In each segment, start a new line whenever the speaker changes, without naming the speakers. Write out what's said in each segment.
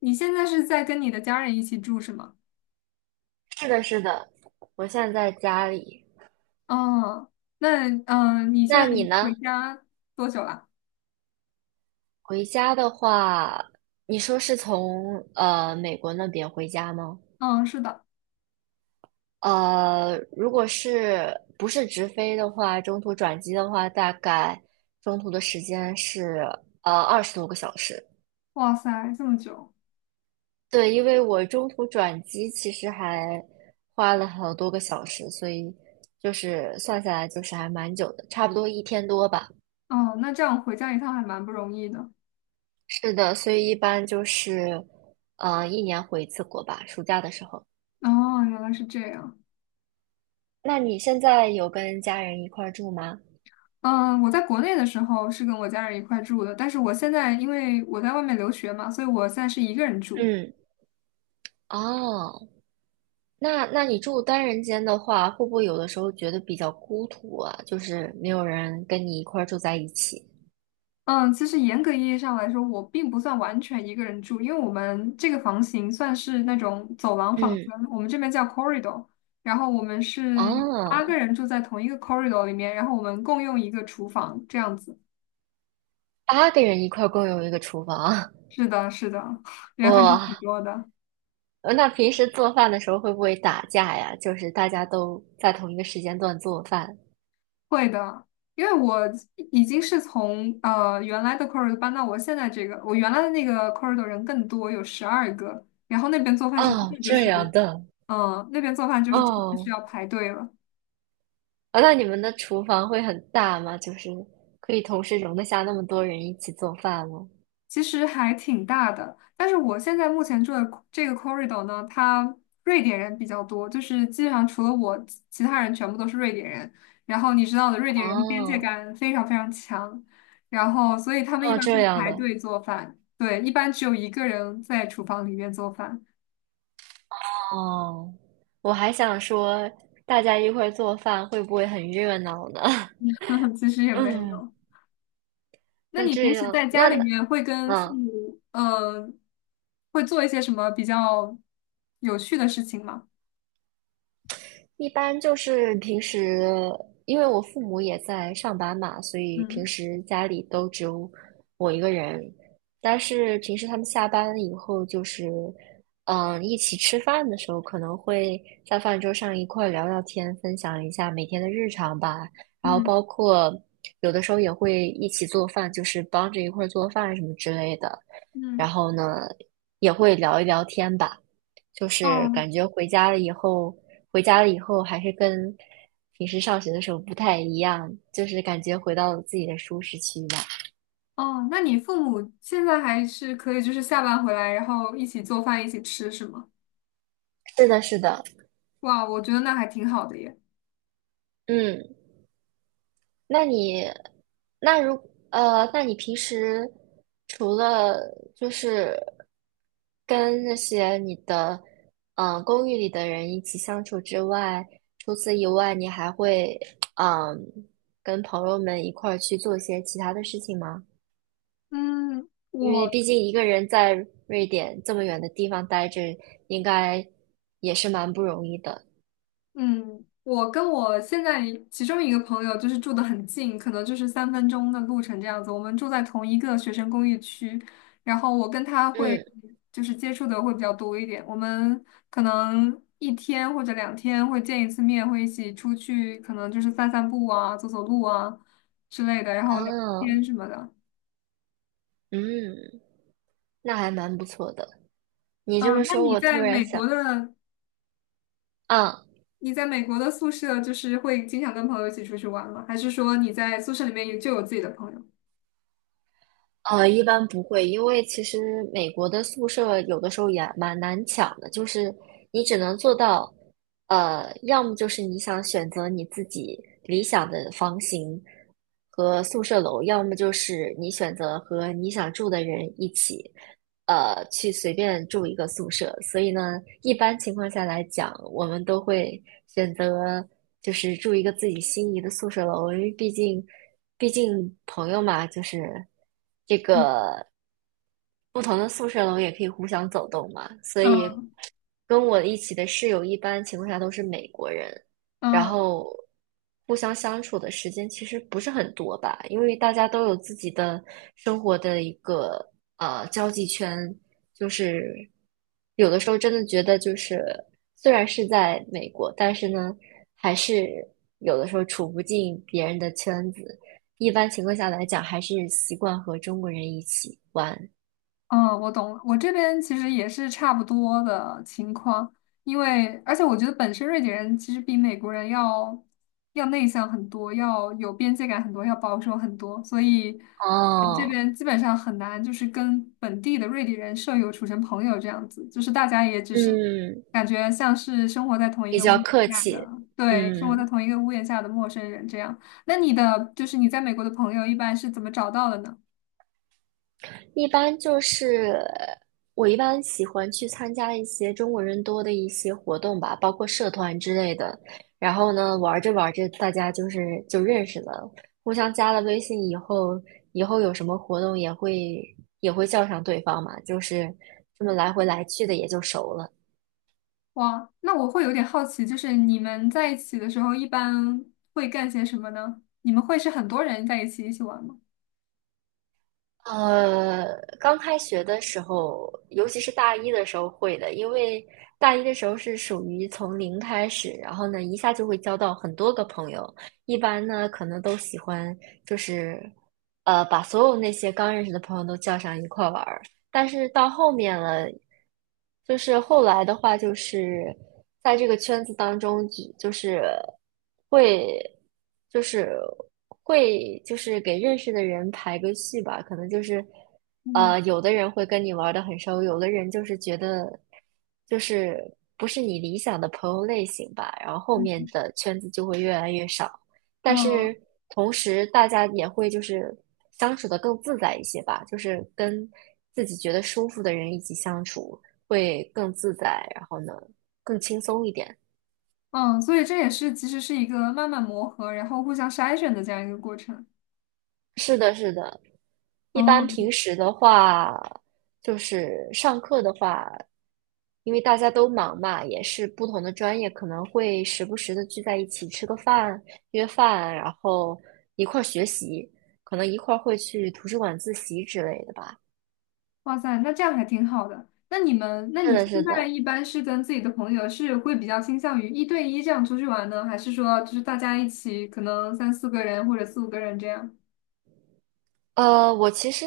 你现在是在跟你的家人一起住是吗？
是的，是的，我现在在家里。
嗯，那你现在
那你呢？
回家多久了？
回家的话，你说是从美国那边回家吗？
嗯，是的。
如果是不是直飞的话，中途转机的话，大概中途的时间是20多个小时。
哇塞，这么久。
对，因为我中途转机其实还花了好多个小时，所以就是算下来就是还蛮久的，差不多一天多吧。
哦，那这样回家一趟还蛮不容易的。
是的，所以一般就是，一年回一次国吧，暑假的时候。
哦，原来是这样。
那你现在有跟家人一块儿住吗？
嗯，我在国内的时候是跟我家人一块住的，但是我现在因为我在外面留学嘛，所以我现在是一个人住。
嗯，哦，那你住单人间的话，会不会有的时候觉得比较孤独啊？就是没有人跟你一块儿住在一起。
嗯，其实严格意义上来说，我并不算完全一个人住，因为我们这个房型算是那种走廊房
嗯，
间，我们这边叫 corridor，然后我们是八个
哦，
人住在同一个 corridor 里面，然后我们共用一个厨房，这样子。
八个人一块儿共用一个厨房，
是的，是的，人还是挺
哇，
多的。
那平时做饭的时候会不会打架呀？就是大家都在同一个时间段做饭。
会的，因为我已经是从原来的 corridor 搬到我现在这个，我原来的那个 corridor 人更多，有十二个，然后那边做饭是真
哦，
的就
这
是，
样的，
那边做饭就是真的是
哦。
要排队了。
啊，那你们的厨房会很大吗？就是可以同时容得下那么多人一起做饭吗？
其实还挺大的，但是我现在目前住的这个 corridor 呢，它瑞典人比较多，就是基本上除了我，其他人全部都是瑞典人。然后你知道的，瑞典人的边界
哦，
感非常非常强，然后所以他们一
哦，
般
这
会
样
排
的，
队做饭，对，一般只有一个人在厨房里面做饭，
哦，我还想说，大家一块儿做饭会不会很热闹呢？
其实也 没
嗯，
有。那
那
你平
这
时
样，
在家里面会跟父
嗯。
母，会做一些什么比较有趣的事情吗？
一般就是平时，因为我父母也在上班嘛，所以平
嗯。
时家里都只有我一个人。但是平时他们下班以后，就是一起吃饭的时候，可能会在饭桌上一块儿聊聊天，分享一下每天的日常吧。然后
嗯。
包括有的时候也会一起做饭，就是帮着一块儿做饭什么之类的。然
嗯。
后呢，也会聊一聊天吧。就是
哦。
感觉回家了以后，还是跟平时上学的时候不太一样，就是感觉回到了自己的舒适区吧。
哦，那你父母现在还是可以，就是下班回来，然后一起做饭，一起吃，是吗？
是的，是的，
哇，我觉得那还挺好的耶。
嗯，那你，那如那你平时除了就是跟那些你的公寓里的人一起相处之外，除此以外，你还会嗯、跟朋友们一块儿去做一些其他的事情吗？
嗯，
因为
我
毕竟一个人在瑞典这么远的地方待着，应该也是蛮不容易的。
嗯，我跟我现在其中一个朋友就是住的很近，可能就是三分钟的路程这样子。我们住在同一个学生公寓区，然后我跟他会
嗯，
接触的会比较多一点。我们可能一天或者两天会见一次面，会一起出去，可能就是散散步啊、走走路啊之类的，然后
啊，
聊天什么的。
嗯，那还蛮不错的。你这
嗯，
么
那
说，
你
我突
在
然
美
想，
国的
啊。
你在美国的宿舍就是会经常跟朋友一起出去玩吗？还是说你在宿舍里面有自己的朋友？
一般不会，因为其实美国的宿舍有的时候也蛮难抢的，就是你只能做到，要么就是你想选择你自己理想的房型和宿舍楼，要么就是你选择和你想住的人一起，去随便住一个宿舍。所以呢，一般情况下来讲，我们都会选择就是住一个自己心仪的宿舍楼，因为毕竟朋友嘛，就是。不同的宿舍楼也可以互相走动嘛，所以
嗯。
跟我一起的室友一般情况下都是美国人，然
嗯。
后互相相处的时间其实不是很多吧，因为大家都有自己的生活的一个交际圈，就是有的时候真的觉得就是虽然是在美国，但是呢还是有的时候处不进别人的圈子，一般情况下来讲还是习惯和中国人一起玩。
嗯，我懂了。我这边其实也是差不多的情况，因为而且我觉得本身瑞典人其实比美国人要内向很多，要有边界感很多，要保守很多，所以这
哦，
边基本上很难就是跟本地的瑞典人舍友处成朋友这样子，就是大家也只是
嗯，
感觉像是生活在同一
比
个屋
较
檐
客
下的，
气。
对，生活
嗯，
在同一个屋檐下的陌生人这样。那你在美国的朋友一般是怎么找到的呢？
一般就是我一般喜欢去参加一些中国人多的一些活动吧，包括社团之类的。然后呢，玩着玩着，大家就认识了，互相加了微信以后，以后有什么活动也会叫上对方嘛，就是这么来回来去的也就熟了。
哇，那我会有点好奇，就是你们在一起的时候一般会干些什么呢？你们会是很多人在一起玩吗？
呃，刚开学的时候，尤其是大一的时候会的，因为大一的时候是属于从零开始，然后呢，一下就会交到很多个朋友。一般呢，可能都喜欢就是，把所有那些刚认识的朋友都叫上一块儿玩儿。但是到后面了，就是后来的话，就是在这个圈子当中，就是会，就是会，就是给认识的人排个序吧。可能就是，
嗯。
有的人会跟你玩的很熟，有的人就是觉得，就是不是你理想的朋友类型吧。然后后面
嗯。
的圈子就会越来越少。但
嗯。
是同时大家也会就是相处的更自在一些吧，就是跟自己觉得舒服的人一起相处会更自在，然后呢更轻松一点。
嗯，所以这其实是一个慢慢磨合，然后互相筛选的这样一个过程。
是的，是的。一般
哦，
平时的话，就是上课的话，因为大家都忙嘛，也是不同的专业，可能会时不时的聚在一起吃个饭、约饭，然后一块儿学习，可能一块儿会去图书馆自习之类的吧。
哇塞，那这样还挺好的。那你们，那
是
你
的，
现
是
在
的，
一般是跟自己的朋友是会比较倾向于一对一这样出去玩呢，还是说就是大家一起可能三四个人或者四五个人这样？
呃，我其实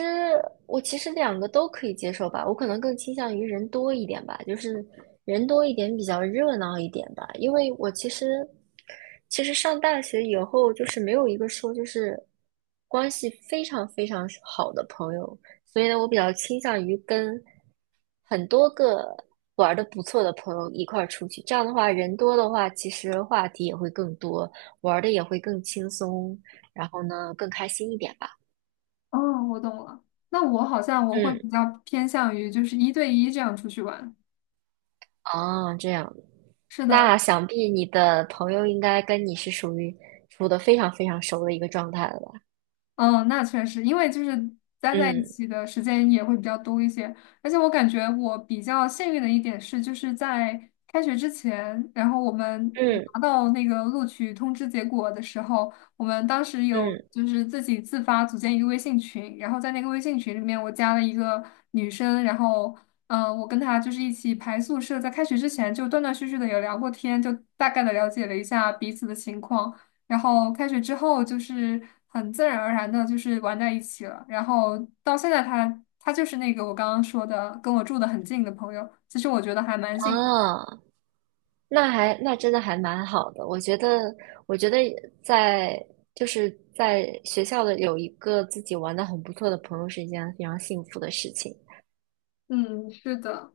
我其实两个都可以接受吧，我可能更倾向于人多一点吧，就是人多一点比较热闹一点吧，因为我其实上大学以后就是没有一个说就是关系非常非常好的朋友，所以呢，我比较倾向于跟很多个玩的不错的朋友一块儿出去，这样的话人多的话，其实话题也会更多，玩的也会更轻松，然后呢更开心一点吧。
哦，我懂了。那我好像我会
嗯，
比较偏向于就是一对一这样出去玩。
哦，这样，
是的，
那想必你的朋友应该跟你是属于处得非常非常熟的一个状态了吧？
嗯，那确实，因为就是待在一
嗯
起的时间也会比较多一些，而且我感觉我比较幸运的一点是，就是在开学之前，然后我
嗯
拿到那个录取通知结果的时候，我们当时有
嗯，
就是自己自发组建一个微信群，然后在那个微信群里面，我加了一个女生，然后我跟她就是一起排宿舍，在开学之前就断断续续的有聊过天，就大概的了解了一下彼此的情况。然后开学之后就是很自然而然的，就是玩在一起了。然后到现在他就是那个我刚刚说的，跟我住的很近的朋友。其实我觉得还蛮幸运。
啊，那真的还蛮好的。我觉得在就是学校的有一个自己玩的很不错的朋友是一件非常幸福的事情。
嗯，是的。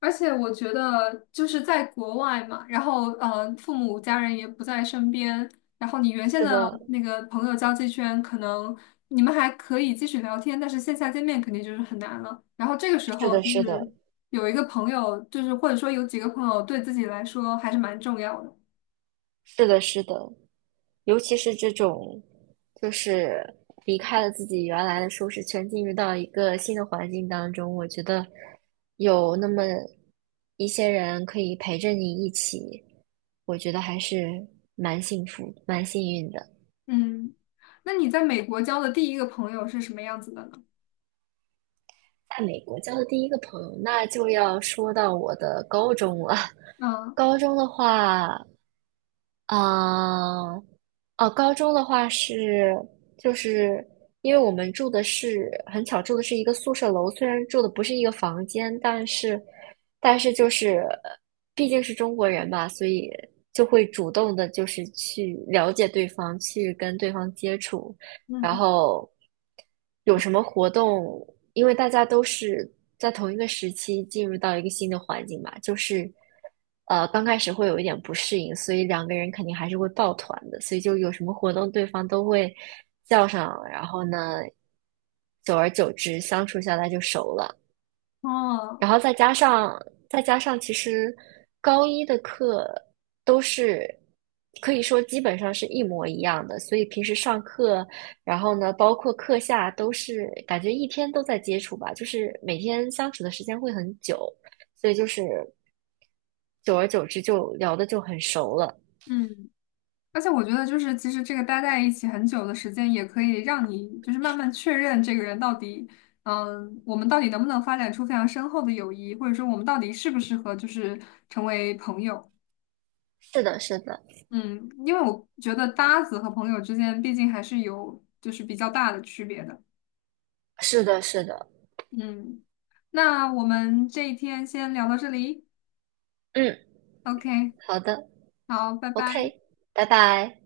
而且我觉得就是在国外嘛，然后，父母家人也不在身边，然后你原先
是
的
的，
那个朋友交际圈，可能你们还可以继续聊天，但是线下见面肯定就是很难了。然后这个时
是
候
的，
就
是
是
的，
有一个朋友，就是或者说有几个朋友，对自己来说还是蛮重要的。
是的，是的。尤其是这种，就是离开了自己原来的舒适圈，进入到一个新的环境当中，我觉得有那么一些人可以陪着你一起，我觉得还是蛮幸福、蛮幸运的。
嗯，那你在美国交的第一个朋友是什么样子的呢？
在美国交的第一个朋友，那就要说到我的高中了。
嗯。
高中的话，啊、哦，高中的话是，就是因为我们住的是很巧，住的是一个宿舍楼，虽然住的不是一个房间，但是就是毕竟是中国人嘛，所以就会主动的，就是去了解对方，去跟对方接触。然
嗯。
后有什么活动？因为大家都是在同一个时期进入到一个新的环境嘛，就是刚开始会有一点不适应，所以两个人肯定还是会抱团的，所以就有什么活动对方都会叫上，然后呢，久而久之相处下来就熟了。
哦。
然后再加上，其实高一的课都是可以说基本上是一模一样的，所以平时上课，然后呢，包括课下都是感觉一天都在接触吧，就是每天相处的时间会很久，所以就是久而久之就聊的就很熟了。
嗯。而且我觉得，就是其实这个待在一起很久的时间，也可以让你就是慢慢确认这个人到底，嗯，我们到底能不能发展出非常深厚的友谊，或者说我们到底适不适合就是成为朋友。
是的，是的，
嗯，因为我觉得搭子和朋友之间毕竟还是有就是比较大的区别的。
是的，是的，
嗯，那我们这一天先聊到这里
嗯，
，OK，
好的
好，拜拜。
，OK，拜拜。